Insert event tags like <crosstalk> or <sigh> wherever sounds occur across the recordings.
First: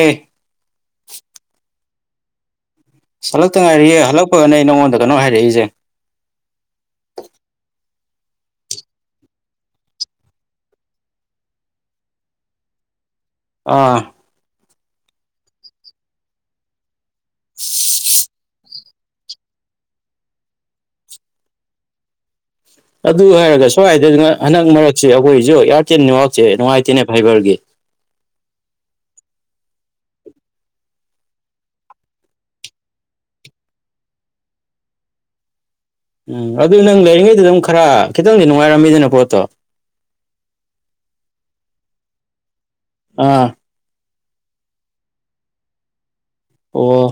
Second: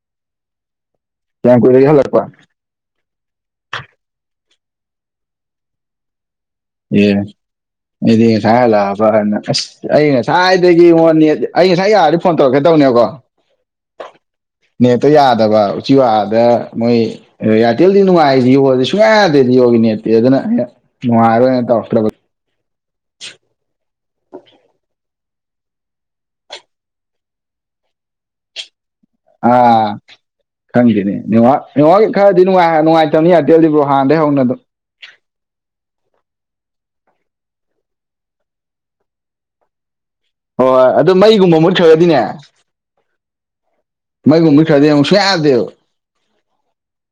ꯑꯦ ꯀ ꯀꯣꯏ ꯂꯩ ꯍꯜꯂꯛꯄ ꯑꯁ ꯍꯜꯂꯛꯇ ꯉꯥꯏꯔꯤꯌꯦꯦ ꯍꯜꯂꯛꯄꯒꯅꯦ ꯑꯩ ꯅꯉꯣꯟꯗ ꯀꯩꯅꯣ ꯍꯥꯏꯔꯛꯏꯁꯦ ꯑꯦ ꯑꯩꯗꯤ ꯉꯁꯥꯏ ꯍꯜꯂꯛꯑꯕꯅ ꯑꯁ ꯑꯩ ꯉꯁꯥꯏꯗꯒꯤ ꯃꯉꯣꯟꯅꯤ ꯑꯩ ꯉꯁꯥꯏ ꯌꯥꯔꯗꯤ ꯐꯣꯟ ꯇꯧꯔꯛꯀꯦ ꯇꯕ ꯅꯦ ꯑꯥ ꯅꯦꯠꯇ ꯌꯥꯗꯕ ꯎꯆꯤ ꯋꯥꯗ ꯃꯣꯏ ꯏꯌꯥꯔꯇꯦꯜꯗꯤ ꯅꯨꯡꯉꯥꯏꯁꯤ ꯌꯣꯜꯂ ꯁꯨꯡꯌꯥ ꯌꯥꯗꯦꯗꯤ ꯌꯣꯒꯤ ꯅꯠꯇꯦ ꯑꯗꯨꯅ ꯍ ꯅꯨꯡꯉꯥꯏꯔꯣꯏꯅ ꯇꯧꯔꯛꯇ꯭ꯔꯕ ꯑꯗꯨ ꯍꯥꯏꯔꯒ ꯁ꯭ꯋꯥꯏꯗ ꯍꯟꯗꯛ ꯃꯔꯛꯁꯦ ꯑꯩꯈꯣꯏꯁꯨ ꯏꯌꯥꯔꯇꯦꯜ ꯅꯦꯋꯥꯛꯁꯦ ꯅꯨꯡꯉꯥꯏꯇꯦꯅꯦ ꯐꯥꯏꯕꯔꯒꯤ ꯑꯥ ꯈꯪꯗꯦꯅꯦ ꯋꯥꯒꯤ ꯈꯔꯗꯤ ꯅꯨꯡꯉꯥꯏꯇꯕꯅꯤ ꯑꯟꯇꯦꯜꯗꯤꯕ꯭ꯔꯣ ꯍꯥꯟꯅꯩ ꯍꯧꯅꯗꯣ <inaudible> ꯎꯝ ꯑꯗꯨ ꯅꯪ ꯂꯩꯔꯤꯉꯩꯗ ꯑꯗꯨꯝ ꯈꯔ ꯈꯤꯇꯪꯗꯤ ꯅꯨꯡꯉꯥꯏꯔꯝꯃꯤꯗꯅ ꯄꯣꯠꯇꯣ ꯍꯣꯏ ꯑꯗꯨ ꯃꯩꯒꯨꯝꯕ ꯃꯨꯠꯈ꯭ꯔꯒꯗꯤꯅꯦ ꯑꯥ ꯃꯒꯨꯝꯃꯤ ꯈꯔꯗꯨꯁꯨ ꯌꯥꯗꯗꯦꯕ ꯑꯣ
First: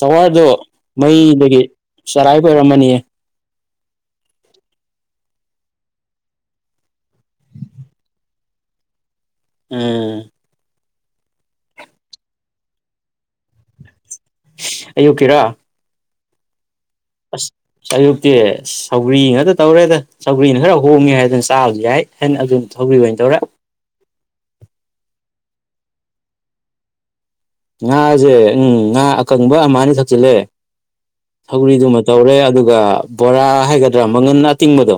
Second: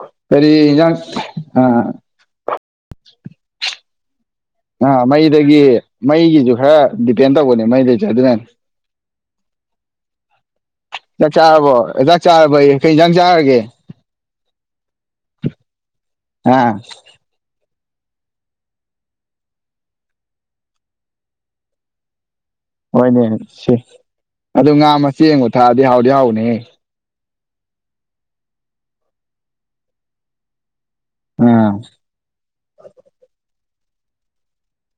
ꯇꯋꯥꯔꯗꯣ ꯀꯔꯤ ꯏꯟꯖꯥꯡ ꯃꯩꯗꯒꯤ ꯑꯥ ꯆꯔꯥꯏꯕ ꯑꯣꯏꯔꯝꯃꯅꯤꯌꯦ ꯑꯥ ꯃꯩꯗꯒꯤ ꯃꯩꯒꯤꯁꯨ ꯈꯔ ꯗꯤꯄꯦꯟ ꯇꯧꯕꯅꯦ ꯃꯩꯗꯩꯁꯨꯦ ꯑꯗꯨꯅꯅ ꯎꯝ ꯆꯥꯛ ꯆꯥꯔꯕꯣꯖꯥꯛ ꯆꯥꯔꯕ ꯑꯩ ꯀꯩꯖꯥꯛ ꯆꯥꯔꯒꯦ ꯑꯌꯨꯛꯀꯤꯔꯥ ꯑꯥ ꯑꯁ ꯑꯌꯨꯛꯇꯤ ꯁꯧꯒ꯭ꯔꯤ ꯉꯥꯛꯇ ꯇꯧꯔꯦꯗ ꯁꯧꯒ꯭ꯔꯤꯅ ꯈꯔ ꯍꯣꯡꯉꯦ ꯍꯥꯏꯗꯅ ꯆꯥꯕꯁꯦ ꯍꯥꯏ ꯍꯣꯏꯅꯦ ꯁꯤ ꯑꯗꯨ ꯉꯥ ꯃꯆꯦ ꯌꯦꯡꯕ ꯊꯛꯑꯗꯤ ꯍꯥꯎꯗꯤ ꯍꯥꯎꯅꯦ ꯉꯥꯁꯦ ꯎꯝ ꯉꯥ ꯑꯀꯪꯕ ꯑꯃꯅꯤ ꯊꯛꯆꯤꯜꯂꯦ ꯑꯥ ꯊꯧꯔꯤꯗꯨꯃ ꯇꯧꯔꯦ ꯑꯗꯨꯒ ꯕꯣꯔꯥ ꯍꯥꯏꯒꯗ꯭ꯔꯥ ꯃꯒꯟ ꯑꯇꯤꯡꯕꯗꯣ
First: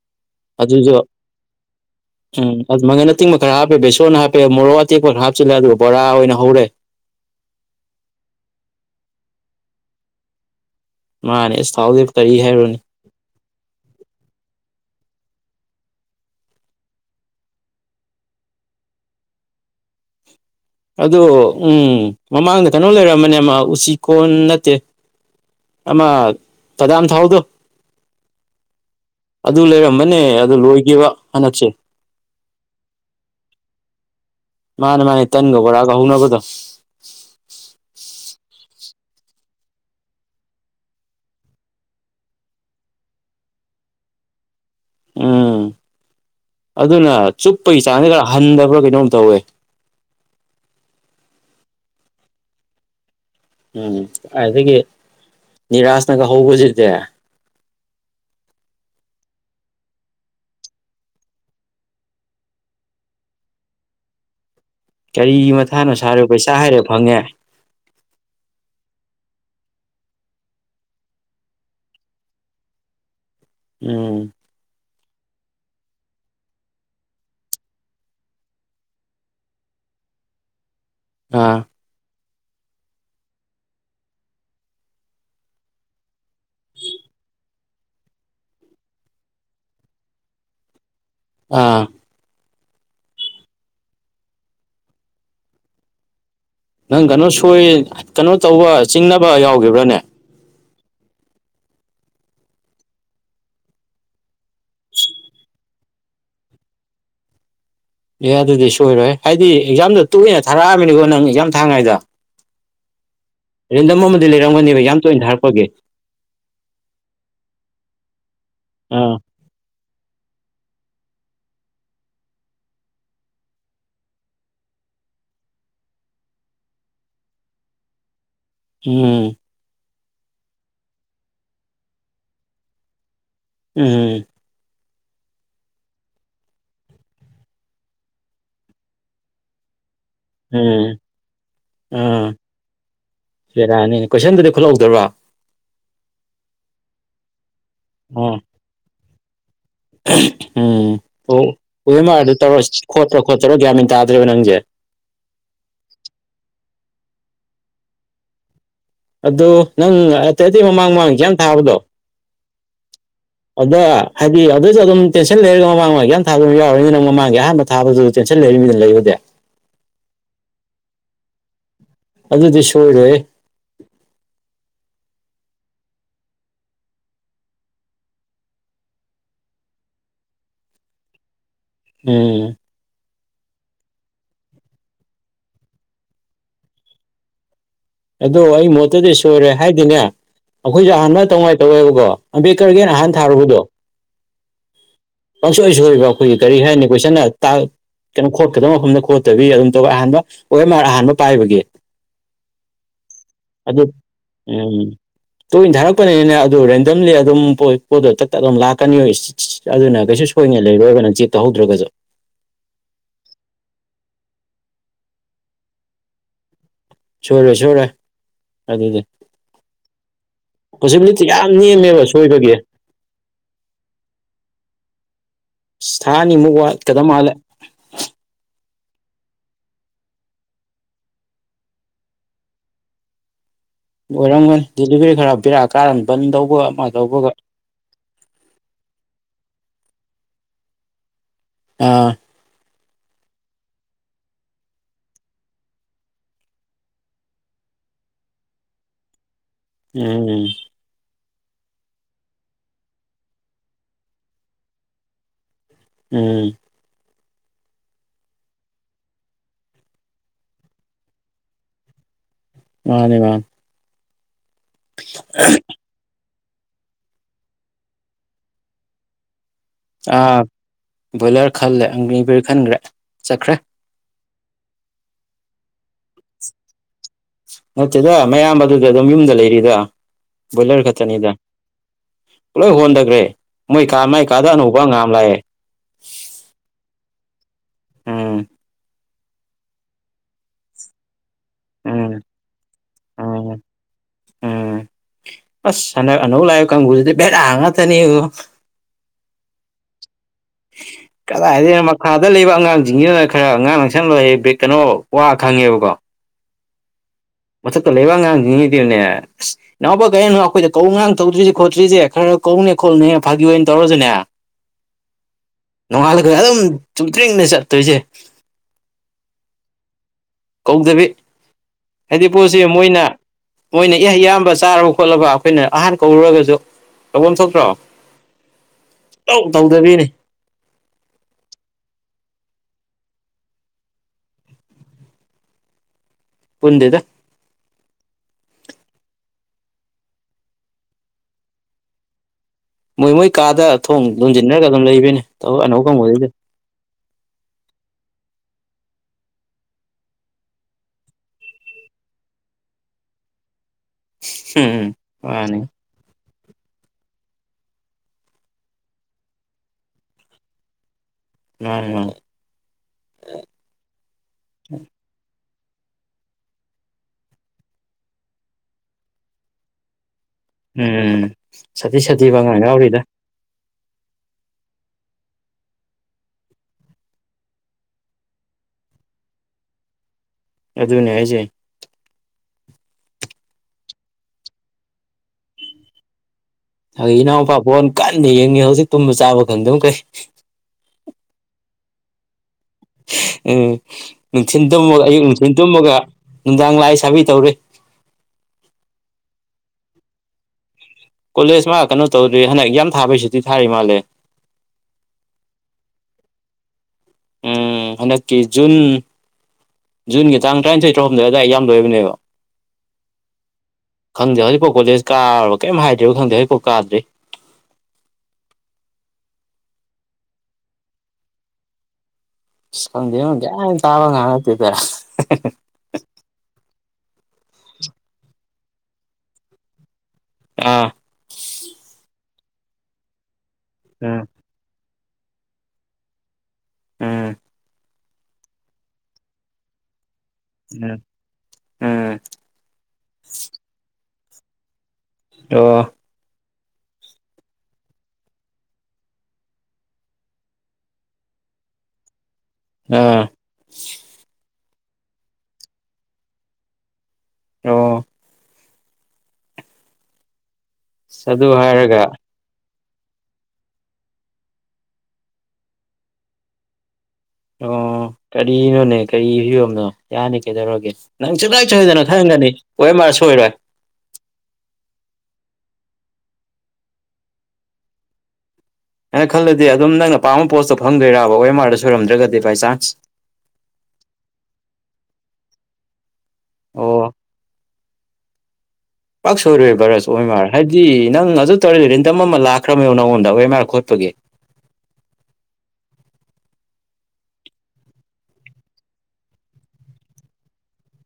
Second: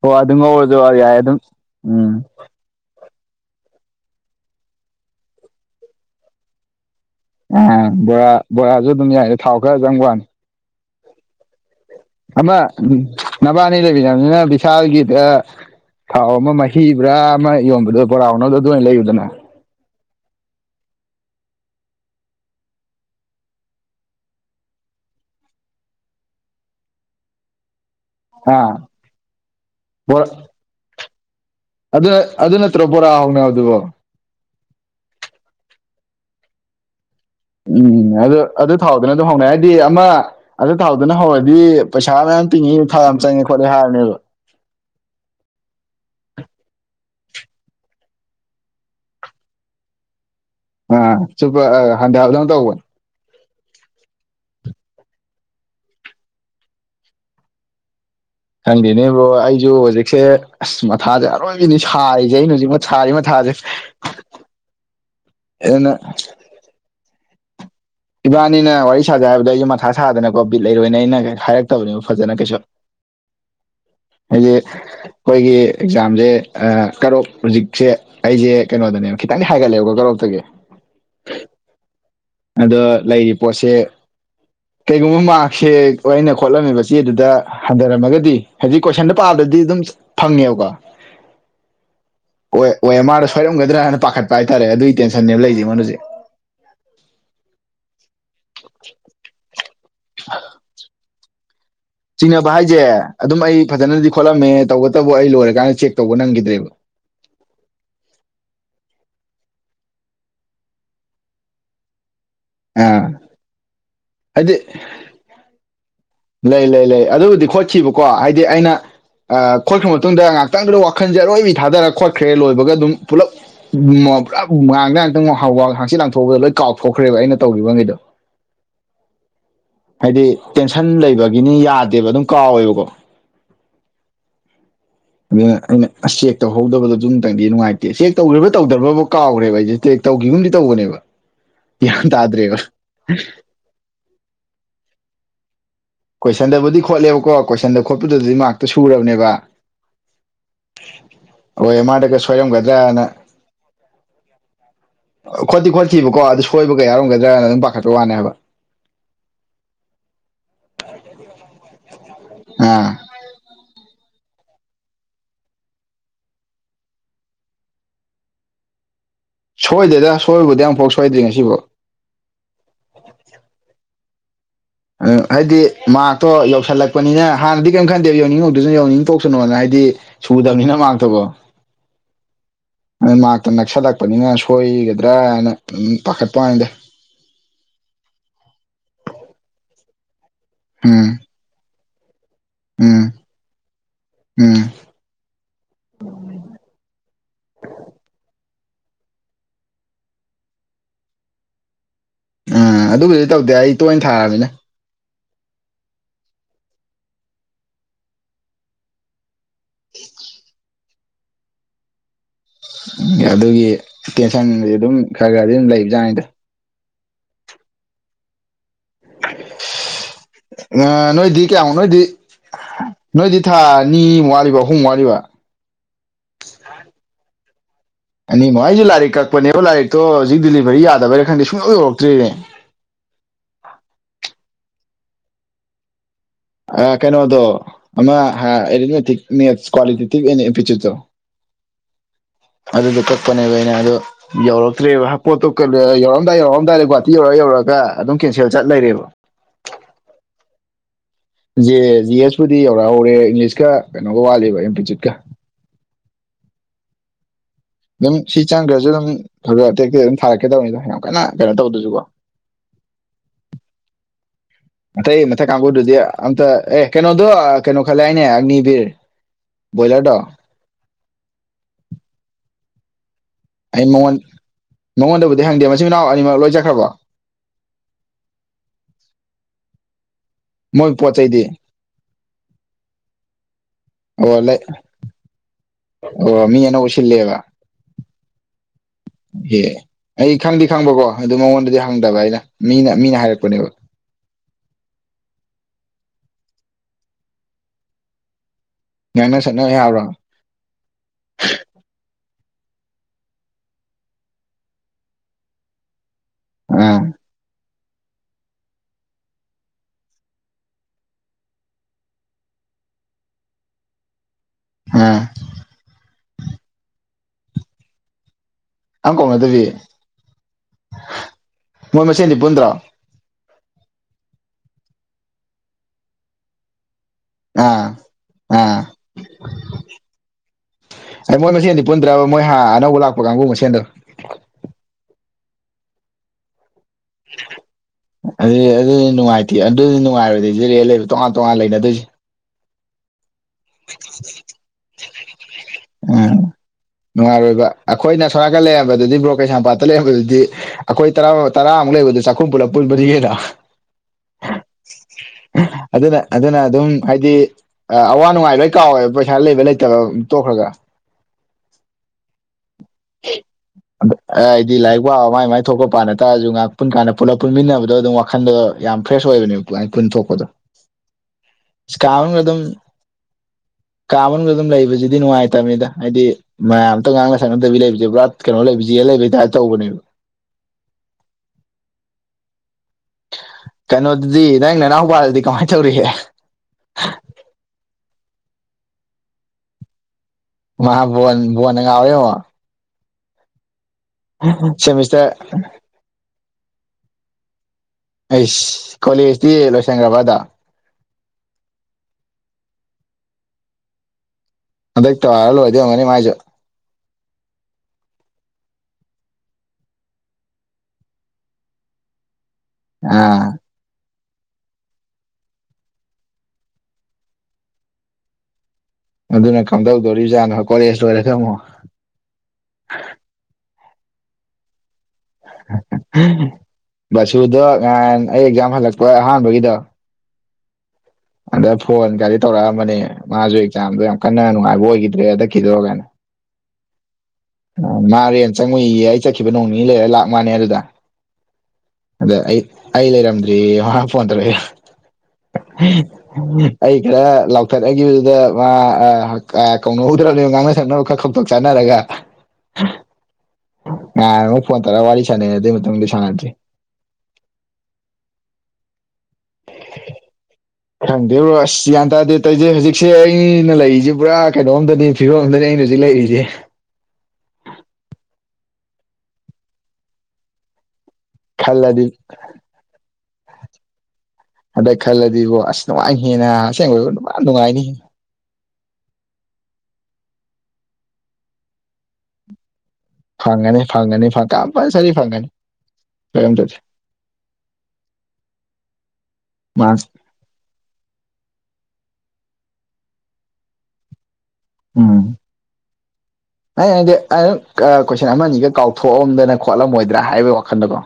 ꯍ ꯑꯗꯨꯝ ꯉ ꯑꯗꯨꯁꯨ ꯑꯣꯏꯔꯁꯨ ꯌꯥꯏ ꯑꯗꯨꯝ ꯎꯝ ꯑꯇꯤꯡꯕ ꯈꯔ ꯍꯥꯞꯄꯦ ꯕꯦꯁꯣꯟꯅ ꯍꯥꯞꯄꯦ ꯃꯣꯔꯣꯛ ꯑꯇꯦꯛꯄ ꯈꯔ ꯍꯥꯞꯆꯤꯜꯂꯦ ꯑꯗꯨꯒ ꯕꯣꯔꯥ ꯑꯣꯏꯅ ꯍꯧꯔꯦ ꯑ ꯕꯣꯔꯥ ꯕꯣꯔꯥꯁꯨ ꯑꯗꯨꯝ ꯌꯥꯏꯅꯦ ꯊꯥꯎ ꯈꯔ ꯆꯪ ꯋꯥꯅꯤ ꯃꯥꯅꯦꯁ ꯑꯃ ꯅꯕꯥꯅꯤ ꯂꯩꯕꯤꯅꯤꯅ ꯕꯤꯚꯤꯁꯥꯜꯒꯤ ꯊꯥꯎ ꯑꯃ ꯃꯍ ꯍꯤꯕ꯭ꯔꯥ ꯑꯃ ꯌꯣꯟꯕꯗꯣ ꯕꯣꯔꯥꯎꯅꯕꯗꯣ ꯑꯗꯨ ꯑꯣꯏꯅꯅ ꯂꯩꯕꯨꯗꯅ ꯑ ꯎꯝ ꯃꯃꯥꯡꯗ ꯀꯩꯅꯣ ꯂꯩꯔꯝꯝꯕꯅꯦꯃ ꯎꯆꯤꯀꯣꯟ ꯅꯠꯇꯦ ꯑꯃ ꯇꯗꯥꯝ ꯊꯥꯎꯗꯣ ꯑꯥ ꯑꯗꯨ ꯂꯩꯔꯝꯕꯅꯦ ꯑꯗꯨ ꯂꯣꯏꯈꯤꯕ ꯍꯟꯗꯛꯁꯦ ꯑꯗꯨꯅ ꯑꯗꯨ ꯅꯠꯇ꯭ꯔꯣ ꯄꯨꯣꯔꯥ ꯍꯧꯥꯎꯅꯦ ꯑꯗꯨꯕꯣ ꯃꯥꯅꯦ ꯃꯥꯅꯦ ꯇꯟꯒꯕꯔꯥꯒ ꯍꯧꯅꯕꯗꯣ ꯎꯝ ꯑꯗꯨ ꯑꯗꯨ ꯊꯥꯎꯗꯨꯅ ꯑꯗꯨꯝ ꯍꯧꯅꯩ ꯍꯥꯏꯗꯤ ꯑꯃ ꯑꯗꯨ ꯊꯥꯎꯗꯨꯅ ꯍꯧꯔꯗꯤ ꯄꯩꯁꯥ ꯃꯌꯥꯝ ꯇꯤꯡꯉꯤ ꯊꯥ ꯌꯥꯝ ꯆꯪꯉꯦ ꯔ ꯍꯔꯅ ꯎꯝ ꯑꯗꯨꯅ ꯆꯨꯞꯄꯒꯤ ꯆꯥꯡꯁ ꯈꯔ ꯍꯟꯗꯕ꯭ꯔꯥ ꯀꯩꯅꯣꯝ ꯇꯧꯋꯦ ꯑ ꯆꯨꯞꯄ ꯍꯟꯗꯗꯅ ꯇꯧꯕꯅꯦ ꯎꯝ ꯑꯗꯨꯗꯒꯤ ꯅꯤꯔꯥꯥꯁꯅꯒ ꯍꯧꯕꯁꯤꯗꯤ ꯈꯪꯗꯦꯅꯦꯕ꯭ꯔꯣ ꯑꯩꯁꯨ ꯍꯧꯖꯤꯛꯁꯦ ꯑꯁ ꯃꯊꯥꯁꯦ ꯑꯔꯣꯏꯕꯤꯅꯤ ꯁꯥꯔꯤꯁꯦ ꯑꯩꯅ ꯍꯧꯖꯤꯛ ꯁꯥꯔꯤ ꯃ ꯗꯦ ꯀꯔꯤ ꯃꯊꯥꯅꯣ ꯁꯥꯔꯣꯏ ꯄꯩꯁꯥ ꯍꯥꯏꯔꯦ ꯐꯪꯉꯦ ꯏꯕꯥꯅꯤꯅ ꯋꯥꯔꯤ ꯁꯥꯖꯩ ꯍꯥꯏꯕꯗ ꯑꯩꯁꯨꯦ ꯃꯊꯥ ꯁꯥꯗꯅꯀꯣ ꯕꯤꯠ ꯂꯩꯔꯣꯏꯅꯦ ꯑꯩꯅ ꯍꯥꯏꯔꯛꯇꯕꯅꯦꯕ ꯐꯖꯅ ꯀꯩꯁꯨ ꯎꯝ ꯑꯩꯒꯤ ꯑꯩꯈꯣꯏꯒꯤ ꯑꯦꯛꯖꯥꯝꯁꯦ ꯀꯔꯣꯛ ꯍꯧꯖꯤꯛꯁꯦ ꯑꯩꯁꯦ ꯀꯩꯅꯣꯗꯅꯦꯕ ꯈꯤꯇꯪꯗꯤ ꯍꯥꯏꯒꯠꯂꯛꯑꯦꯕꯀꯣ ꯀꯔꯣꯛꯇ ꯦ ꯑꯥ ꯑꯗꯣ ꯂꯩꯔꯤꯕꯔꯤ ꯄꯣꯠꯁꯦ ꯀꯩꯒꯨꯝꯕ ꯃꯥꯔꯛꯁꯦ ꯑꯩꯅ ꯈꯣꯠꯂꯝꯃꯤꯕ ꯆꯦꯗꯨꯗ ꯍꯟꯊꯔꯝꯃꯒꯗꯤ ꯍꯧꯖꯤꯛ ꯀꯣꯏꯁꯟꯗ ꯄꯥꯗ ꯗꯤ ꯑꯗꯨꯝ ꯐꯪꯉꯦꯕꯀꯣ ꯑꯥ ꯍꯣꯏ ꯍ ꯃꯥꯗ ꯁꯣꯏꯔꯝꯒꯗ꯭ꯔꯥ ꯍꯥꯏꯅ ꯄꯥꯈꯠꯄ ꯍꯥꯏꯇꯥꯔꯦ ꯑꯗꯨꯒꯤ ꯇꯦꯟꯁꯟꯅꯕ ꯂꯩꯖꯦ ꯃꯣꯏꯅ ꯍꯧꯖꯤꯦ ꯅꯪ ꯀꯩꯅꯣ ꯁꯣꯏ ꯀꯩꯅꯣ ꯇꯧꯕ ꯆꯤꯡꯅꯕ ꯌꯥꯎꯈꯤꯕ꯭ꯔꯥꯅꯦ ꯍꯂꯣ ꯆꯤꯡꯅꯕ ꯍꯥꯏꯁꯦ ꯑꯗꯨꯝ ꯑꯩ ꯐꯖꯅꯗꯤ ꯈꯣꯠꯂꯝꯃꯦ ꯇꯧꯕꯇꯕꯨ ꯑꯩ ꯂꯣꯏꯔꯀꯥꯟꯗ ꯆꯦꯛ ꯇꯧꯕ ꯅꯪꯈꯤꯗ꯭ꯔꯦꯕ <unintelligible> ꯑꯦ ꯑꯗꯨꯗꯤ ꯁꯣꯏꯔꯣꯏ ꯍꯥꯏꯗꯤ ꯑꯦꯛꯖꯥꯝꯗꯣ ꯇꯣꯏꯅ ꯊꯥꯔꯛꯑꯕꯅꯤꯀꯣ ꯅꯪ ꯑꯦꯛꯖꯥꯝ ꯊꯥꯡꯉꯥꯏꯗ ꯑ ꯔꯦꯟꯗꯝ ꯑꯃꯗꯤ ꯂꯩꯔꯝꯒꯅꯦꯕ ꯌꯥꯝ ꯇꯣꯏꯅ ꯊꯥꯔꯛꯄꯒꯤꯦ ꯂꯩ ꯂꯩ ꯂꯩ ꯑꯗꯨꯕꯨꯗꯤ ꯈꯣꯠꯈꯤꯕꯀꯣ ꯍꯥꯏꯗꯤ ꯑꯩꯅ ꯑꯥ ꯈꯣꯠꯈ꯭ꯔ ꯃꯇꯨꯡꯗ ꯉꯥꯏꯍꯥꯛꯇꯪꯗꯨꯗ ꯟꯁꯦ ꯑꯔꯣꯏꯕꯤ ꯊꯥꯗꯔ ꯈꯣꯠꯈ꯭ꯔꯦ ꯂꯣꯏꯕꯒ ꯑꯗꯨꯝ ꯄꯨꯂꯞ ꯄꯨꯂꯞ ꯉꯥꯡꯇ ꯉꯥꯛꯇꯪ ꯍꯥꯎꯒ ꯍꯆꯤ ꯂꯥꯡꯊꯣꯛꯄꯗ ꯂꯣꯏ ꯀꯥꯎꯊꯣꯛꯈ꯭ꯔꯦꯕ ꯑꯩꯅ ꯇꯧꯈꯤꯕꯈꯩꯗꯣ ꯎꯝ ꯍꯥꯏꯗꯤ ꯇꯦꯟꯁꯟ ꯂꯩꯕꯒꯤꯅꯤ ꯌꯥꯗꯦꯕ ꯑꯗꯨꯝ ꯀꯥꯎꯋꯦꯕꯀꯣ ꯎꯝꯝ <inaudible> ꯑꯗꯨꯅ ꯑꯩꯅ ꯑꯁ ꯆꯦꯛ ꯇꯧꯍꯧꯗꯕꯗꯣ ꯑꯗꯨ ꯑꯃꯛꯇꯪꯗꯤ ꯅꯨꯡꯉꯥꯏꯇꯦ ꯆꯦꯛ ꯇꯧꯈ꯭ꯔꯤꯕ ꯇꯧꯗ꯭ꯔꯕꯐꯥꯎ ꯀꯥꯎꯈꯦꯕ ꯑꯩꯁꯦ ꯆꯦꯛ ꯇꯧꯈꯤꯕꯒꯨꯝꯗꯤ ꯎꯝ ꯇꯧꯕꯅꯦꯕ ꯒ꯭ꯌꯥꯟ ꯑꯥ ꯇꯥꯗ꯭ꯔꯦꯕ ꯈꯠꯍꯧꯗꯕ꯭ꯔꯥ ꯀꯣꯏꯁꯟꯗꯕꯨꯗꯤ ꯈꯣꯠꯂꯦꯕꯀꯣ ꯀꯣꯏꯁꯟꯗ ꯑꯥ ꯈꯣꯠꯄꯗꯨꯗꯤ ꯃꯥꯔꯛꯇꯣ ꯁꯨꯔꯕꯅꯦꯕ ꯎꯝ ꯑꯣ ꯑꯦꯝ ꯑꯥꯔꯗꯒ ꯎꯃꯔꯗ ꯇꯧꯔ ꯁꯣꯏꯔꯝꯒꯗ꯭ꯔꯅ ꯈꯣꯠꯇ꯭ꯔꯣ ꯈꯣꯠꯇ꯭ꯔꯣ ꯒ꯭ꯌꯥꯃꯤꯟ ꯇꯥꯗ꯭ꯔꯦꯕ ꯅꯪꯁꯦ ꯈꯣꯠꯇꯤ ꯈꯣꯠꯇꯤꯕꯀꯣ ꯑꯗꯨ ꯁꯣꯏꯕꯒ ꯌꯥꯎꯔꯝꯒꯗ꯭ꯔꯅ ꯑꯗꯨꯝ ꯄꯥꯈꯠꯄ ꯋꯥꯅꯦ ꯍꯥꯏꯕ ꯑꯗꯨ ꯅꯪ ꯑꯇꯩ ꯑꯇꯩ ꯃꯃꯥꯡ ꯃꯃꯥꯡ ꯀ ꯌꯥꯝ ꯊꯥꯕꯗꯣ ꯑꯥ ꯑꯗ ꯍꯥꯏꯗꯤ ꯑꯗꯨꯁꯨ ꯑꯗꯨꯝ ꯇꯦꯟꯁꯟ ꯂꯩꯔꯒ ꯃꯃꯥꯡꯉꯒꯤ ꯌꯥꯝ ꯊꯥꯕꯝ ꯌꯥꯎꯔꯤꯅꯤꯅ ꯃꯃꯥꯡꯒꯤ ꯑꯍꯥꯟꯕ ꯊꯥꯕꯁꯨ ꯇꯦꯟꯁꯟ ꯂꯩꯔꯤꯅꯤꯅ ꯂꯩꯕꯗꯤ ꯁꯣꯏꯗꯦꯗ ꯁꯣꯏꯕꯨꯗꯤ ꯌꯥꯝꯐꯥꯎ ꯁꯣꯏꯗ꯭ꯔꯤ ꯉꯁꯤꯕꯨꯣ ꯑꯗꯗꯤꯁꯣꯔꯦ ꯑ ꯍꯥꯏꯗꯤ ꯃꯥꯇꯣ ꯌꯧꯁꯜꯂꯛꯄꯅꯤꯅ ꯍꯥꯟꯅꯗꯤ ꯀꯔꯤꯝ ꯈꯟꯗꯦꯕ ꯌꯧꯅꯤꯡꯉꯧꯗꯁꯨꯅ ꯌꯧꯅꯤꯡꯊꯣꯛꯁꯅꯣꯅ ꯍꯥꯏꯗꯤ ꯗꯤ ꯁꯨꯗꯕꯅꯤꯅ ꯃꯥꯛꯇꯕꯣ ꯎꯝ ꯑꯗꯨ ꯃꯇ ꯅꯛꯁꯜꯂꯛꯄꯅꯤꯅ ꯁꯣꯏꯒꯗ꯭ꯔꯥꯅ ꯄꯥꯈꯠꯄ ꯉꯗꯦ ꯑꯗꯣ ꯑꯩ ꯃꯣꯠꯇꯗꯤ ꯁꯣꯏꯔꯦ ꯍꯥꯏꯗꯤꯅꯦ ꯑꯩꯈꯣꯏꯁꯨꯦ ꯎꯝ ꯑꯍꯥꯟꯕ ꯇꯧꯉꯥꯏ ꯇꯧꯋꯦꯕꯀꯣ ꯑꯝꯕꯦꯗꯀꯔꯒꯤ ꯎꯝ ꯅꯍꯥꯟ ꯊꯥꯔꯨꯕꯗꯣ ꯎꯝ ꯄꯪ ꯁꯣꯏ ꯁꯣꯏꯕ ꯑꯩꯈꯣꯏꯒꯤ ꯀꯒꯥꯔꯤ ꯍꯥꯏꯅꯤꯀꯣꯏ ꯆꯠꯅ ꯀꯩꯅꯣ ꯈꯣꯠꯀꯗꯕ ꯃꯐꯝꯗ ꯈꯣꯠꯇꯕꯤ ꯑꯗꯨꯝ ꯇꯧꯕ ꯑꯍꯥꯟꯕ ꯑꯣꯏ ꯃꯥ ꯑꯍꯥꯟꯕ ꯄꯥꯏꯕꯒꯤ ꯎꯝ ꯑꯗꯨꯕꯨꯗꯤ ꯇꯧꯗꯦ ꯑꯩ ꯑꯗꯨ ꯇꯣꯏꯅ ꯊꯥꯔꯕꯅꯤꯅ ꯎꯝ ꯇꯣꯏꯅ ꯊꯥꯔꯛꯄꯅꯤꯅꯦ ꯑꯗꯨ ꯔꯦꯟꯗꯝꯂꯤ ꯑꯗꯨꯝ ꯄ ꯄꯣꯠꯇꯣꯇꯛꯇ ꯑꯗꯨꯝ ꯂꯥꯛꯀꯅꯤ ꯁꯤꯁꯤ ꯑꯗꯨꯅ ꯀꯩꯁꯨ ꯁꯣꯏꯅ ꯂꯩꯔꯣꯏꯕ ꯅꯪ ꯆꯦꯛ ꯇꯧꯍꯧꯗ꯭ꯔꯒꯁꯨ ꯎ ꯑꯗꯨꯒꯤ ꯇꯦꯟꯁꯟꯗꯤ <unintelligible> ꯑꯗꯨꯝ ꯈꯔ ꯈꯔꯗꯤ ꯑꯗꯨꯝ ꯂꯩꯕꯖꯥꯠꯅꯤꯗ ꯁꯣꯏꯔꯣꯏ ꯁꯣꯏꯔꯣꯏ ꯑꯗꯨꯗꯤ ꯑ, ꯄꯣꯖꯤꯕꯤꯂꯤꯇꯤ ꯅꯣꯏꯗꯤ ꯌꯥꯝ ꯀꯌꯥꯃꯨꯛ ꯅꯦꯝꯃꯦꯕ ꯅꯣꯏꯗꯤ ꯁꯣꯏꯕꯒꯤ ꯅꯣꯏꯗꯤ ꯊꯥ ꯅꯤꯃꯨꯛ ꯋꯥꯠꯂꯤꯕ ꯑꯍꯨꯝ ꯋꯥꯠꯂꯤꯕ ꯊꯥꯅꯤꯃꯨꯛ ꯋꯥꯠꯀꯗ ꯃꯥꯜꯂꯦ ꯑꯅꯤ ꯃꯣ ꯑꯩꯖꯨ ꯂꯥꯏꯔꯤꯛ ꯀꯛꯄꯅꯦꯕ ꯂꯥꯏꯔꯤꯛꯇꯣ ꯍꯧꯖꯤꯛ ꯗꯤꯂꯤꯚꯔꯤ ꯌꯥꯗꯕꯩꯔ ꯈꯪꯗꯦ ꯁꯨꯡꯌꯧ ꯌꯧꯔꯛꯇ꯭ꯔꯦꯅꯦ <inaudible> <unintelligible> <unintelligible> ꯈꯔ ꯕꯦꯔꯥ ꯀꯥꯔꯅꯤ ꯕꯟ ꯇꯧꯕꯒ ꯑ ꯑꯃ ꯇꯧꯕꯒ ꯀꯩꯅꯣꯗꯣ ꯑꯃ ꯑꯦꯔꯤꯠꯃꯦꯇꯤꯛ ꯃꯦꯠꯁ ꯀ꯭ꯋꯥꯂꯤꯇꯦꯇꯤꯞ <unintelligible> ꯑꯦꯝꯄ꯭ꯂꯤꯆꯨꯠꯇꯣ ꯑꯥ ꯑꯗꯨꯗꯣ ꯀꯛꯄꯅꯦꯕ ꯑꯩꯅ ꯑꯗꯣ ꯌꯧꯔꯛꯇ꯭ꯔꯦꯕ ꯄꯣꯠꯇꯣ ꯀꯛꯂ ꯌꯧꯔꯛꯑꯝꯗꯥꯏ ꯌꯧꯔꯛꯑꯝꯗꯥꯏ ꯒꯧꯍꯥꯇꯤ ꯌꯧꯔ ꯌꯧꯔ <unintelligible> ꯑꯗꯨꯝ ꯀꯦꯟꯁꯦꯜ ꯆꯠ ꯂꯩꯔꯦꯕ ꯅꯥꯏ ꯅꯥꯏ ꯖꯦ ꯖꯤ ꯑꯦꯁ ꯄꯨꯗꯤ ꯌꯧꯔꯛꯍꯧꯔꯦ ꯏꯪꯂꯤꯁꯀ ꯀꯩꯅꯣꯒ ꯋꯥꯠꯂꯤꯕ ꯑꯦꯝꯄ꯭ꯂꯤꯆꯨꯠꯀ ꯎꯝ ꯗꯨꯝ ꯁꯤ ꯆꯪꯒ꯭ꯔꯁꯨ ꯑꯗꯨꯝ ꯈꯒ ꯇꯦꯛ ꯇꯦꯛ ꯑꯗꯨꯝ ꯊꯥꯔꯛꯀꯦ ꯇꯧꯕꯅꯤꯗ ꯌꯥꯝ ꯀꯟꯅ ꯀꯩꯅꯣ ꯇꯧꯗ꯭ꯔꯁꯨꯀꯣ ꯃꯥꯅꯦ ꯃꯥꯅꯦ ꯇꯩ ꯃꯊꯛ ꯀꯥꯡꯕꯨꯗꯨꯗꯤ ꯑꯝꯇ ꯑꯦ ꯀꯩꯅꯣꯗꯣ ꯀꯩꯅꯣ ꯈꯜꯂꯦ ꯍꯥꯏꯅꯦ ꯑꯒꯅꯤꯕꯤꯔ ꯕꯣꯏꯂꯔꯗꯣ ꯑꯥ ꯕꯣꯏꯂꯔ ꯈꯜꯂꯦ ꯑꯒꯅꯤꯚꯤꯔ ꯈꯟꯒ꯭ꯔꯦ ꯑꯩ ꯃꯉꯣꯟ ꯃꯉꯣꯟꯗꯕꯨꯗꯤ ꯍꯪꯗꯦ ꯃꯆꯤꯟ ꯃꯅꯥꯎ ꯑꯅꯤꯃꯛ ꯂꯣꯏ ꯆꯈ꯭ꯔꯕꯣ ꯅꯠꯇꯦꯗ ꯃꯌꯥꯝꯕꯗꯨꯗ ꯑꯗꯨꯝ ꯌꯨꯝꯗ ꯂꯩꯔꯤꯗ ꯕꯣꯏꯂꯔ ꯃꯣꯏ ꯄꯣꯠ ꯈꯠꯇꯅꯤꯗ ꯆꯩꯗꯤ ꯄꯨꯂꯣꯏ ꯍꯣꯟꯊꯒ꯭ꯔꯦ ꯃꯣꯏ ꯀꯥ ꯃꯥꯏ ꯑꯣ ꯀꯥꯗ ꯂꯩ ꯑꯅꯧꯕ ꯑꯉꯥꯝ ꯂꯥꯛꯑꯦ ꯑꯣ ꯃꯤ ꯑꯅꯧꯕ ꯁꯤꯜꯂꯦꯕ ꯑꯝ ꯍꯦ ꯑꯩ ꯈꯪꯗꯤ ꯈꯪꯕꯀꯣ ꯑꯗꯨ ꯃꯉꯣꯟꯗꯗꯤ ꯎꯝ ꯍꯪꯗꯕ ꯑꯩꯅ ꯃꯤꯅ ꯃꯤꯅ ꯎꯝ ꯍꯥꯏꯔꯛꯄꯅꯦꯕ ꯎꯝ ꯑꯁ ꯍꯟꯗꯛ ꯑꯅꯧ ꯂꯥꯛꯏ ꯀꯥꯡꯕꯨꯁꯤꯗꯤ ꯕꯦꯔꯥ ꯉꯥꯠꯇꯅꯤ <unintelligible> ꯉꯥꯡꯅ ꯁꯛꯅ ꯌꯥꯕ꯭ꯔꯥ ꯗ ꯂꯩꯕ ꯑꯉꯥꯡꯖꯤꯡꯖꯤꯅ ꯈꯔ ꯉꯥꯡꯅ ꯁꯛꯅ ꯌꯥꯏ ꯕꯦ ꯀꯩꯅꯣ ꯋꯥ ꯈꯪꯉꯦꯕꯀꯣ ꯑꯝ ꯃꯊꯛꯇ ꯂꯩꯕ ꯑꯉꯥꯡꯖꯤꯡꯖꯤꯗꯤꯅꯦ ꯑꯁ ꯏꯅꯥꯎꯕ ꯀꯩꯅꯣ ꯑꯩꯈꯣꯏꯗ ꯀꯧ ꯉꯥꯡ ꯇꯧꯗ꯭ꯔꯤꯁꯦ ꯈꯣꯠꯇ꯭ꯔꯤꯁꯦ ꯈꯔ ꯈꯔ ꯀꯧ ꯀꯧꯅꯦ ꯈꯣꯠꯂꯨꯅꯦ ꯐꯥꯒꯤ ꯑꯣꯏꯅ ꯇꯧꯔꯖꯨꯅꯦ ꯑꯥ ꯅꯣꯡꯉꯥꯜꯂꯒ ꯑꯗꯨꯝ ꯆꯨꯞꯗ꯭ꯔꯤꯡꯅ ꯆꯠꯇꯣꯏꯖꯦ ꯑꯝ ꯀꯧꯅꯗꯕꯤ ꯀꯧꯗꯕꯤ ꯃꯣꯏ ꯍꯥꯏꯗꯤ ꯃꯁꯦꯟꯗꯤ ꯄꯣꯠꯁꯤ ꯄꯨꯟꯗ꯭ꯔꯣ ꯃꯣꯏꯅ ꯃꯣꯏꯅ ꯏꯍ ꯏꯌꯥꯝꯕ ꯆꯥꯔꯕ ꯈꯣꯠꯂꯕ ꯑꯩꯈꯣꯏꯅ ꯑꯍꯥꯟ ꯀꯧꯔꯨꯔꯒꯁꯨ ꯇꯧꯕꯝ ꯊꯣꯛꯇ꯭ꯔꯣ ꯑꯥ ꯑꯥ <unintelligible> ꯇꯧ ꯇꯧꯗꯕꯤꯅꯤ <unintelligible> ꯗ꯭ꯔꯤꯔꯥꯕ ꯃꯣꯏ ꯍꯥ ꯑꯅꯧꯕ ꯂꯥꯛꯄ ꯀꯥꯡꯕꯨ ꯃꯁꯦꯟꯗꯣ ꯄꯨꯟꯗꯦꯗ <inaudible> ꯑꯗꯨ ꯑꯗꯨꯗꯤ ꯅꯨꯡꯉꯥꯏꯇꯦ ꯑꯗꯨꯗꯤ ꯅꯨꯡꯉꯥꯏꯔꯣꯏꯗꯣꯏ ꯖꯦ ꯔꯦꯟ ꯂꯩꯕ ꯇꯣꯉꯥꯟ ꯇꯣꯉꯥꯟ ꯂꯩꯅꯗꯣꯏꯖꯦ ꯃꯣꯏ ꯃꯣꯏ ꯀꯥꯗ ꯊꯣꯡ ꯂꯣꯟꯖꯤꯟꯅꯔꯒ ꯑꯗꯨꯝ ꯂꯩꯕꯤꯅꯤ ꯎꯝ ꯅꯨꯡꯉꯥꯏꯔꯣꯏꯕ ꯑꯩꯈꯣꯏꯅ ꯁꯣꯔꯥ <unintelligible> ꯂꯩꯔꯝꯕꯗꯨꯗꯤ ꯕ꯭ꯔꯣ ꯀꯩꯁꯥꯝꯄꯥꯠꯇ ꯂꯩꯔꯝꯕꯗꯨꯗꯤ ꯑꯩꯈꯣꯏ ꯇꯔꯥ ꯇꯔꯥꯃꯨꯛ ꯂꯩꯕꯗꯨ ꯆꯥꯛꯈꯨꯝ ꯄꯨꯂꯞ ꯄꯨꯟꯕꯅꯤ ꯀꯩꯅꯣ ꯎꯝ ꯃꯥꯅꯤ ꯑꯗꯨꯅ ꯑꯗꯨꯅ ꯑꯗꯨꯝ ꯍꯥꯏꯗꯤ ꯑꯋꯥ ꯅꯨꯡꯉꯥꯏ ꯂꯣꯏ ꯀꯥꯎꯋꯦꯕ ꯄꯩꯁꯥ ꯂꯩꯕ ꯂꯩꯇꯕ ꯇꯣꯛꯈ꯭ꯔꯒ ꯎꯝ ꯗ ꯑꯗꯤ ꯂꯥꯛ ꯋꯥ ꯃꯥꯏ ꯃꯥꯏ ꯊꯣꯛꯄ ꯄꯥꯟꯅ ꯇꯔꯁꯨ ꯉꯥꯏꯥꯛ ꯄꯨꯟ ꯀꯥꯟꯗ ꯄꯨꯂꯞ ꯄꯨꯟꯃꯤꯟꯅꯕꯗꯣ ꯑꯗꯨꯝ ꯋꯥꯈꯜꯗ ꯌꯥꯝ ꯐ꯭ꯔꯦꯁ ꯑꯣꯏꯕꯅꯦ ꯄꯨꯟ ꯊꯣꯛꯄ ꯎꯝ ꯁꯥꯊꯤ ꯀꯥꯃꯟꯒ ꯁꯥꯊꯤꯕ ꯑꯗꯨꯝ ꯑꯉꯥꯡ ꯌꯥꯎꯔꯤꯗ ꯀꯥꯃꯟꯒ ꯑꯗꯨꯝ ꯂꯩꯕꯁꯤ ꯍꯥꯏꯗꯤ ꯅꯨꯡꯉꯥꯏꯇꯕꯅꯤꯗ ꯍꯥꯏꯗꯤ ꯃꯌꯥꯝ ꯑꯝꯇ ꯉꯥꯡꯅ ꯁꯅꯕ ꯂꯩꯕꯁꯦ ꯄꯨꯔꯥ ꯀꯩꯅꯣ ꯂꯩꯕ ꯖꯦꯜ ꯂꯩꯕꯩ ꯇꯏ ꯇꯧꯕꯅꯦꯕ ꯑꯗꯨꯅꯦ ꯍꯥꯏꯁꯦ ꯀꯩꯅꯣꯗꯨꯗꯤ ꯅꯪ ꯅꯅꯥꯎ ꯄꯗꯨꯗꯤ ꯀꯃꯥꯏ ꯇꯧꯔꯤꯍꯦ ꯑꯩ ꯏꯅꯥꯎꯄꯥ ꯐꯣꯟ ꯀꯟꯅ ꯌꯦꯡꯉꯤ ꯍꯧꯖꯤꯛ ꯇꯨꯝꯕ ꯆꯥꯕ ꯈꯪꯗ ꯑꯃ ꯀꯩ ꯃꯍꯥ ꯕꯣꯟ ꯅꯥꯉ ꯎꯝ ꯅꯨꯡꯊꯤꯜ ꯇꯨꯝꯃꯒ ꯑꯌꯨꯛ ꯁꯦꯃꯤꯁꯇꯔ ꯅꯨꯡꯊꯤꯜ ꯇꯨꯝꯃꯒ ꯅꯨꯡꯗꯥꯡ ꯂꯥꯏ ꯁꯥꯕꯤ ꯇꯧꯔꯤ ꯑꯩꯁ ꯀꯣꯂꯦꯖꯇꯤ ꯂꯣꯏꯁꯪꯈ꯭ꯔꯕꯗ ꯀꯣꯂꯦꯖ ꯃꯥ ꯀꯩꯅꯣ ꯇꯧꯗ꯭ꯔꯤ ꯍꯟꯗꯛ ꯌꯥꯝ ꯊꯥꯕꯩꯁꯨꯗꯤ ꯊꯥꯔꯤ ꯃꯥꯜꯂꯦ ꯍꯟꯗꯩ ꯇꯔ ꯂꯣꯏꯗꯤꯧꯝꯒꯅꯤ ꯃꯥꯏꯁꯨ ꯎꯝ ꯍꯗꯀꯤ ꯖꯨꯟ ꯖꯨꯟꯒꯤ ꯇꯥꯡ ꯇꯔꯥꯅꯤꯊꯣꯏ ꯇꯔꯛꯍꯨꯝꯗ ꯑꯗꯨꯗꯥꯋꯥꯏ ꯌꯥꯝ ꯂꯣꯏꯕꯅꯦꯕ ꯑꯥ ꯈꯪꯗꯦ ꯍꯧꯖꯤꯛꯐꯥꯎ ꯀꯣꯂꯦꯖ ꯀꯥꯔꯕ ꯀꯩꯝ ꯍꯥꯏꯗ꯭ꯦꯔꯤꯕ ꯈꯪꯗꯦ ꯍꯧꯖꯤꯛꯐꯥꯎ ꯀꯥꯗ꯭ꯔꯤ ꯑꯗꯨꯅ ꯀꯝꯗꯧꯗꯣꯔꯤꯕꯖꯥꯠꯅꯣ ꯀꯣꯂꯦꯖ ꯂꯣꯏꯔꯒꯃꯨ ꯁꯝꯦꯉꯒ ꯏ ꯇꯕꯒ ꯑꯥꯟꯠꯇꯗꯔ <inaudible> ꯕꯁꯨꯗꯣ ꯉꯥꯟ ꯏꯩ ꯖꯥꯝ ꯍꯜꯂꯛꯄ ꯑꯍꯥꯟꯕꯒꯤꯗ ꯑꯥ ꯑꯗ ꯐꯣꯟ ꯀꯒꯥꯗꯤ ꯇꯧꯔꯛꯑꯝꯕꯅꯦ ꯃꯥꯁꯨ ꯑꯦꯛꯖꯥꯝꯗꯣ ꯌꯥꯝ ꯎꯝ ꯀꯟꯅ ꯅꯨꯡꯉꯥꯏꯕ ꯑꯣꯏꯈꯤ ꯗꯦ ꯀꯗꯣꯒꯅ ꯎꯝ ꯃꯥꯔꯦ ꯆꯪꯉꯨꯏꯌꯦ ꯑꯩ ꯆꯠꯈꯤꯕ ꯅꯣꯡ ꯅꯤ ꯂꯩꯔꯒ ꯂꯥꯛ ꯆ ꯃꯥꯟꯅꯦ ꯑꯗꯨꯗ ꯎꯝ ꯎꯝ ꯑꯗ ꯑꯩ ꯑꯩ ꯂꯩꯔꯝꯗ꯭ꯔꯤꯌꯦ ꯃꯥ ꯐꯣꯟ ꯇꯧꯔꯛꯏꯦ ꯑꯣ ꯎꯝ ꯑꯩ ꯈꯔ ꯂꯥꯎꯊꯠꯈꯤꯕꯗꯨꯗ ꯃꯥ ꯀꯧꯅꯧꯍꯧꯗ꯭ꯔꯕꯅꯦꯕ ꯉꯥꯡꯅ ꯁꯛꯅꯕ ꯈꯔ ꯈꯛꯇ ꯆꯥꯟꯅꯔ ꯇꯉ ꯑꯝ ꯑꯃꯨꯛ ꯐꯣꯟ ꯇꯔꯥ ꯋꯥꯔꯤ ꯁꯥꯟꯅꯩ ꯑꯗꯨꯏ ꯃꯇꯨꯡꯗꯤ ꯁꯥꯟꯅꯗ꯭ꯔꯦ ꯑꯣ ꯑꯗꯨ ꯈꯪꯗꯦꯕꯣ ꯑꯁ ꯍꯥꯏꯔꯒ ꯌꯥ꯭ꯌꯥꯟ ꯇꯥꯗꯦ ꯇꯧꯁꯦ ꯍꯧꯖꯤꯛ ꯁꯤꯦ ꯑꯩꯅ ꯂꯩꯔꯤꯁꯦ ꯄꯨꯔꯥ ꯀꯩꯅꯣꯝꯗꯅꯤ ꯐꯤꯕꯝ ꯑꯝꯗꯅꯤ ꯑꯩꯅ ꯍꯧꯖꯤꯛ ꯂꯩꯔꯤꯁꯦ ꯑꯣ ꯀꯔꯤꯅꯣꯅꯦ ꯀꯔꯤ ꯐꯤꯌꯣꯝꯅꯣ ꯌꯥꯅꯤ ꯀꯩꯗꯧꯔꯒꯦ ꯅꯪ ꯁꯨꯡꯛꯂꯥꯏ ꯆꯨꯝꯣꯏꯗꯅꯣ ꯈꯜꯂꯗꯤ ꯈꯪꯒꯅꯤ ꯑꯣꯏꯔꯝ ꯃꯥꯜ ꯁꯣꯏꯔꯣꯏ ꯑꯟꯗꯛ ꯈꯜꯂꯗꯤꯕꯣ ꯑꯁ ꯅꯨꯡꯉꯥꯏ ꯍꯦꯅ ꯑꯁꯦꯡꯕ ꯑꯣꯏꯕꯨ ꯅꯨꯡ ꯅꯨꯡꯉꯥꯏꯅꯤ ꯑꯩꯅ ꯈꯜꯂꯗꯤ ꯑꯗꯨꯝ ꯅꯪꯅ ꯄꯥꯝꯕ ꯄꯣꯁꯇꯣ ꯐꯪꯗꯣꯏꯥꯕ ꯑꯣ ꯑꯦꯝ ꯑꯥꯔꯗ ꯁꯣꯏꯔꯝꯗ꯭ꯔꯒꯗꯤ ꯕꯥꯏ ꯆꯥꯟꯁ ꯐꯪꯒꯅꯤ ꯐꯪꯒꯅꯤ ꯀꯝꯄꯜꯁꯔꯤ ꯐꯪꯒꯅꯤ ꯑꯣ ꯄꯥꯛ ꯁꯣꯏꯔꯣꯏꯦ ꯃꯥꯁ ꯚꯔꯁꯨ ꯑꯣꯏ ꯃꯥꯜꯔꯦ ꯍꯥꯏꯗꯤ ꯅꯪ ꯑꯗꯨ ꯇꯧꯔꯗꯤ ꯔꯤꯗꯝꯝ ꯑꯃ ꯂꯥꯛꯦ ꯑꯀ꯭ꯔꯝ ꯌꯅꯉꯣꯟꯗꯋꯥꯦ ꯃꯌꯥꯝ ꯍꯣꯠꯠꯇꯦ ꯎꯝ ꯅꯗꯤ ꯑ ꯀꯣꯏꯁꯟ ꯑꯃꯅꯤꯁꯤꯒ ꯀꯥꯎꯊꯣꯛꯑꯝꯗꯅ ꯈꯣꯠꯂꯝꯃꯣꯏꯗ꯭ꯔꯥ ꯍꯥꯏꯕꯒꯤ ꯋꯥꯈꯜꯗꯀꯣ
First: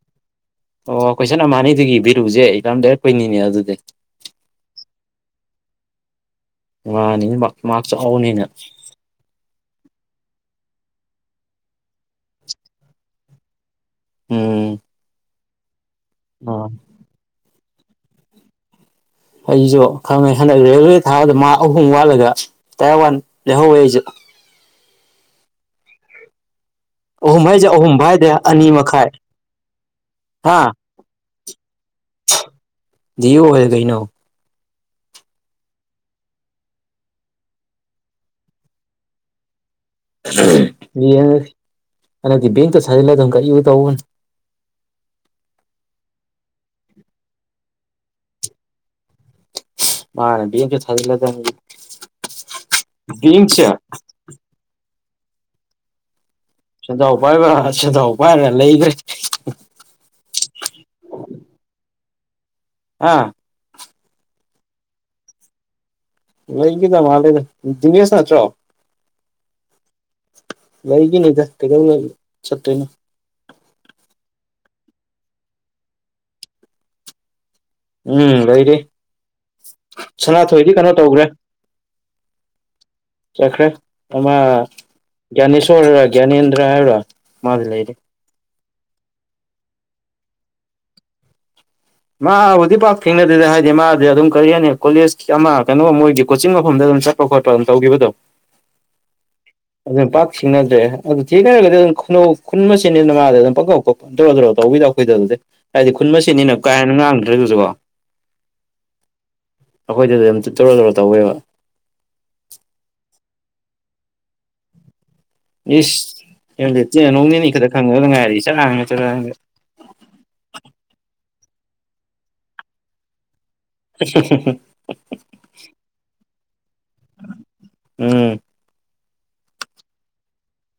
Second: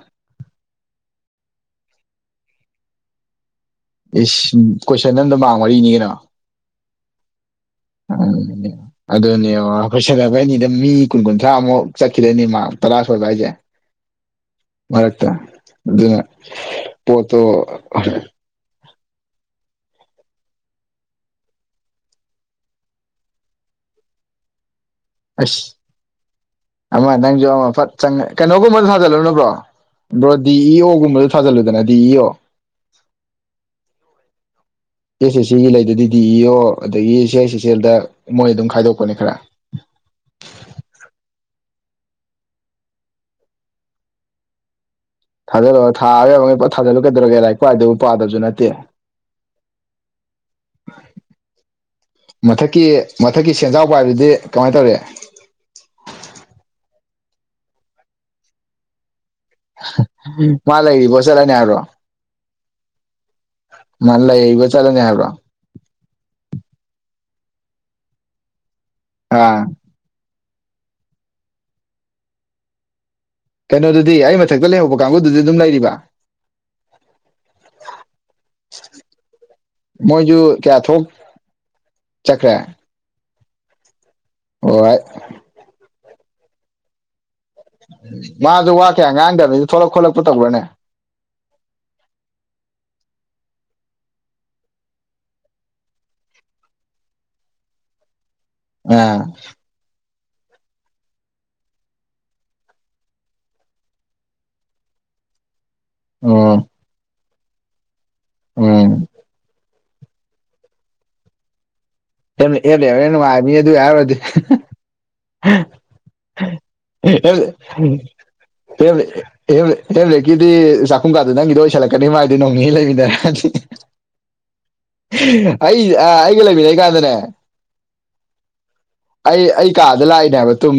ꯑꯣ ꯀꯣꯏꯁꯟ ꯑꯃ ꯑꯅꯤꯗꯨ ꯏꯕꯤꯔꯨꯎꯁꯦ ꯏ ꯌꯥꯝꯝꯗꯥꯏꯔꯦꯛ ꯀꯨꯏꯅꯤꯅꯦ ꯑꯗꯨꯗꯤ ꯏꯁ ꯀꯣꯏꯁꯟ ꯑꯗ ꯃꯥꯛ ꯋꯥꯔꯤꯅꯤ ꯀꯩꯅꯣ ꯃꯥꯅꯤ ꯃꯥꯔꯛ ꯆꯥꯎꯕꯅꯤꯅ ꯑꯗꯨꯗꯅꯤ ꯈꯗꯅꯤꯗ <inaudible> ꯃꯤ ꯀꯨꯟ ꯀꯨꯟꯊ꯭ꯔꯥꯃꯨꯛ ꯆꯠꯈꯤꯔꯅꯤ ꯃꯥ ꯇꯔꯥ ꯁꯣꯏꯕ ꯍꯥꯏꯁꯦ ꯎꯝ ꯃꯔꯛꯇ ꯑꯗꯨ ꯑ ꯄꯣꯠꯇꯣ ꯑꯩꯁꯨ ꯈꯪꯉꯦ ꯍꯟꯗꯛ ꯔꯦꯜꯋꯦ ꯊꯥꯕꯗ ꯃꯥ ꯑꯍꯨꯝ ꯋꯥꯠꯂꯒ ꯇꯌꯥꯔ ꯋꯥꯟ ꯂꯩꯍꯧꯋꯦ ꯑꯩꯁꯨ ꯑꯁ ꯑꯃ ꯑꯍꯨꯝ ꯅꯪꯁꯨ ꯑꯃ ꯍꯥꯏꯁꯦ ꯐ ꯑꯍꯨꯝ ꯍꯥꯏꯗꯦ ꯑꯅꯤ ꯀꯩꯅꯣꯒꯨꯝꯕꯗ ꯃꯈꯥꯏ ꯊꯥꯖꯜꯂꯨꯅꯕ꯭ꯔꯣ ꯑ꯭ꯔꯣ ꯗꯤ ꯍꯥ ꯏ ꯑꯣꯒꯨꯝꯕꯗꯨ ꯊꯥꯖꯤꯜꯂꯨꯗꯅ ꯗꯤ ꯏ ꯑꯣ ꯌ ꯍ ꯀꯩꯅꯣ ꯁꯤ ꯑꯦꯁ ꯑꯩꯁ ꯁꯤꯒꯤ ꯂꯩꯗꯗꯤ ꯗꯤ ꯏ ꯑꯣ ꯑꯗꯒꯤ ꯁꯤ ꯑꯩꯥꯏꯁ ꯁꯤꯁ ꯑꯦꯜꯗ ꯃꯣꯏ ꯑꯗꯨꯝ ꯈꯥꯏꯗꯣꯛꯄꯅꯦ ꯈꯔ ꯀꯁꯤ <unintelligible> <inaudible> ꯑꯗꯤ ꯕꯦꯡꯇ ꯁꯥꯖꯤ ꯂꯩꯗ ꯌꯨ ꯇꯥꯧꯕꯅꯤ ꯊꯥꯗꯜꯂꯒ ꯊꯥꯔ ꯊꯥꯗꯜꯂꯨꯀꯗꯧꯒꯦ ꯂꯥꯏꯔꯤꯛ ꯀꯏꯗꯕꯨ ꯄꯥꯗꯕꯁꯨ ꯅꯠꯇꯦ ꯃꯥꯅꯗꯤ ꯊꯖꯤꯂꯗꯗꯤ ꯃꯊꯛꯀꯤ ꯃꯊꯛꯀꯤ ꯁꯦꯟꯖꯥꯎꯕ ꯍꯥꯏꯕꯗꯤ ꯀꯃꯥꯏ ꯇꯧꯔꯤꯦ ꯁꯦꯟꯖꯥꯎ ꯄꯥꯏꯕ ꯁꯦꯟꯖꯥꯎ ꯄꯥꯏꯔꯅ ꯂꯩꯈ꯭ꯔꯦ ꯃꯥ ꯂꯩꯗꯤ ꯁꯂꯅꯦꯔꯣ ꯑꯥ ꯃꯥꯥꯟꯂ ꯑꯩꯕ ꯆꯂꯅꯦ ꯍꯥꯏꯕ ꯂꯩꯒꯗ ꯃꯥ ꯕꯤꯁꯅ ꯆ꯭ꯔꯣ ꯑꯥ ꯂꯩꯏꯒꯤꯅꯦ ꯆ ꯀꯕꯨ ꯁꯇꯣꯏꯅ ꯀꯩꯅꯣꯗꯨꯗꯤ ꯑꯩ ꯃꯊꯛꯇ ꯂꯩꯍꯧꯕ ꯀꯥꯡꯕꯨꯗꯨꯗꯤ ꯑꯗꯨꯝ ꯂꯩꯔꯤꯕ ꯎꯝ ꯂꯩꯩꯔꯦ ꯃꯣꯏꯁꯨ ꯁꯅꯥꯊꯣꯏꯗꯤ ꯀꯌꯥ ꯀꯩꯅꯣ ꯊꯣꯛ ꯇꯧꯈ꯭ꯔꯦ ꯆꯠꯈ꯭ꯔꯦ ꯆꯠꯈ꯭ꯔꯦ ꯑꯃ ꯍꯣꯏ ꯒ꯭ꯌꯥꯅꯦꯁꯣꯔꯔ ꯒ꯭ꯌꯥꯅꯦꯟꯗ꯭ꯔ ꯍꯥꯏꯕꯔꯣꯥ ꯃꯥꯁꯨ ꯋꯥ ꯀ ꯉꯥꯡꯗꯕꯅꯤ ꯊꯣꯂꯛ ꯈꯣꯠꯂꯛꯄ ꯇꯧꯕꯅꯦ ꯃꯥꯕꯨꯗꯤ ꯄꯥꯛ ꯊꯦꯡꯅꯗꯦꯗꯦ ꯍꯥꯏꯗꯤ ꯃꯥꯗꯤ ꯑꯗꯨꯝ ꯀꯔꯤ ꯍꯥꯏꯅꯤ ꯀꯣꯂꯦꯖ ꯑꯃ ꯀꯩꯅꯣ ꯃꯣꯏꯒꯤ ꯀꯣꯆꯤꯡ ꯃꯐꯝꯗ ꯑꯗꯨꯝ ꯆꯠꯄ ꯈꯣꯠꯄ ꯑꯗꯨꯝ ꯇꯧꯈꯤꯕꯗꯣ ꯑ ꯑꯗꯨꯝ ꯄꯥꯛ ꯁꯁꯤꯡꯅꯗ꯭ꯔꯦ ꯑꯗꯨ ꯊꯦꯡꯅꯔꯒꯗꯤ ꯑꯗꯨꯝ ꯈꯨꯧ ꯈꯨꯟ ꯃꯆꯦꯅꯤꯅ ꯃꯉꯥꯗ ꯑꯗꯨꯝ ꯄꯧꯔꯣ ꯇꯧꯕꯤꯔꯛꯎ ꯑꯩꯈꯣꯏꯗ ꯑꯗꯨꯗꯤ ꯍꯥꯏꯗꯤ ꯈꯨꯟ ꯃ ꯁꯤꯦꯠꯅꯤꯅ ꯑꯣ ꯀꯥ ꯍꯦꯟꯅ ꯉꯥꯡꯗ꯭ꯔꯦꯗꯨꯁꯨ ꯀꯣ ꯎꯝ ꯑꯩꯈꯣꯏꯗꯗ ꯑꯗꯨꯝ ꯇꯔꯣ ꯇꯔ ꯇꯧꯋꯦꯕ ꯃꯤ ꯑꯗꯨ ꯌꯥꯔꯗꯤ ꯏꯁꯁ ꯦ ꯎ ꯆꯔꯥꯡꯒ ꯆꯔꯥꯡꯒ ꯍꯦꯂꯦ ꯀꯗꯤ ꯆꯥꯛꯈꯨꯝ ꯀꯥꯗꯦ ꯅꯪꯒꯤꯗ ꯜꯂꯛꯀꯅꯤ ꯃꯥ ꯍꯥꯏꯗꯤ ꯅꯣꯡꯅꯤ ꯂꯩꯃꯤꯟꯅꯔꯁꯤꯗꯤ ꯎ ꯎ <inaudible> <unintelligible> ꯑꯩ ꯑꯩꯒꯤꯂꯕꯤꯗꯒ ꯎꯝ ꯑꯩ ꯑꯩ ꯀꯥꯗ ꯂꯥꯛꯏꯅꯦ ꯍꯥꯏꯕ ꯇꯨꯝ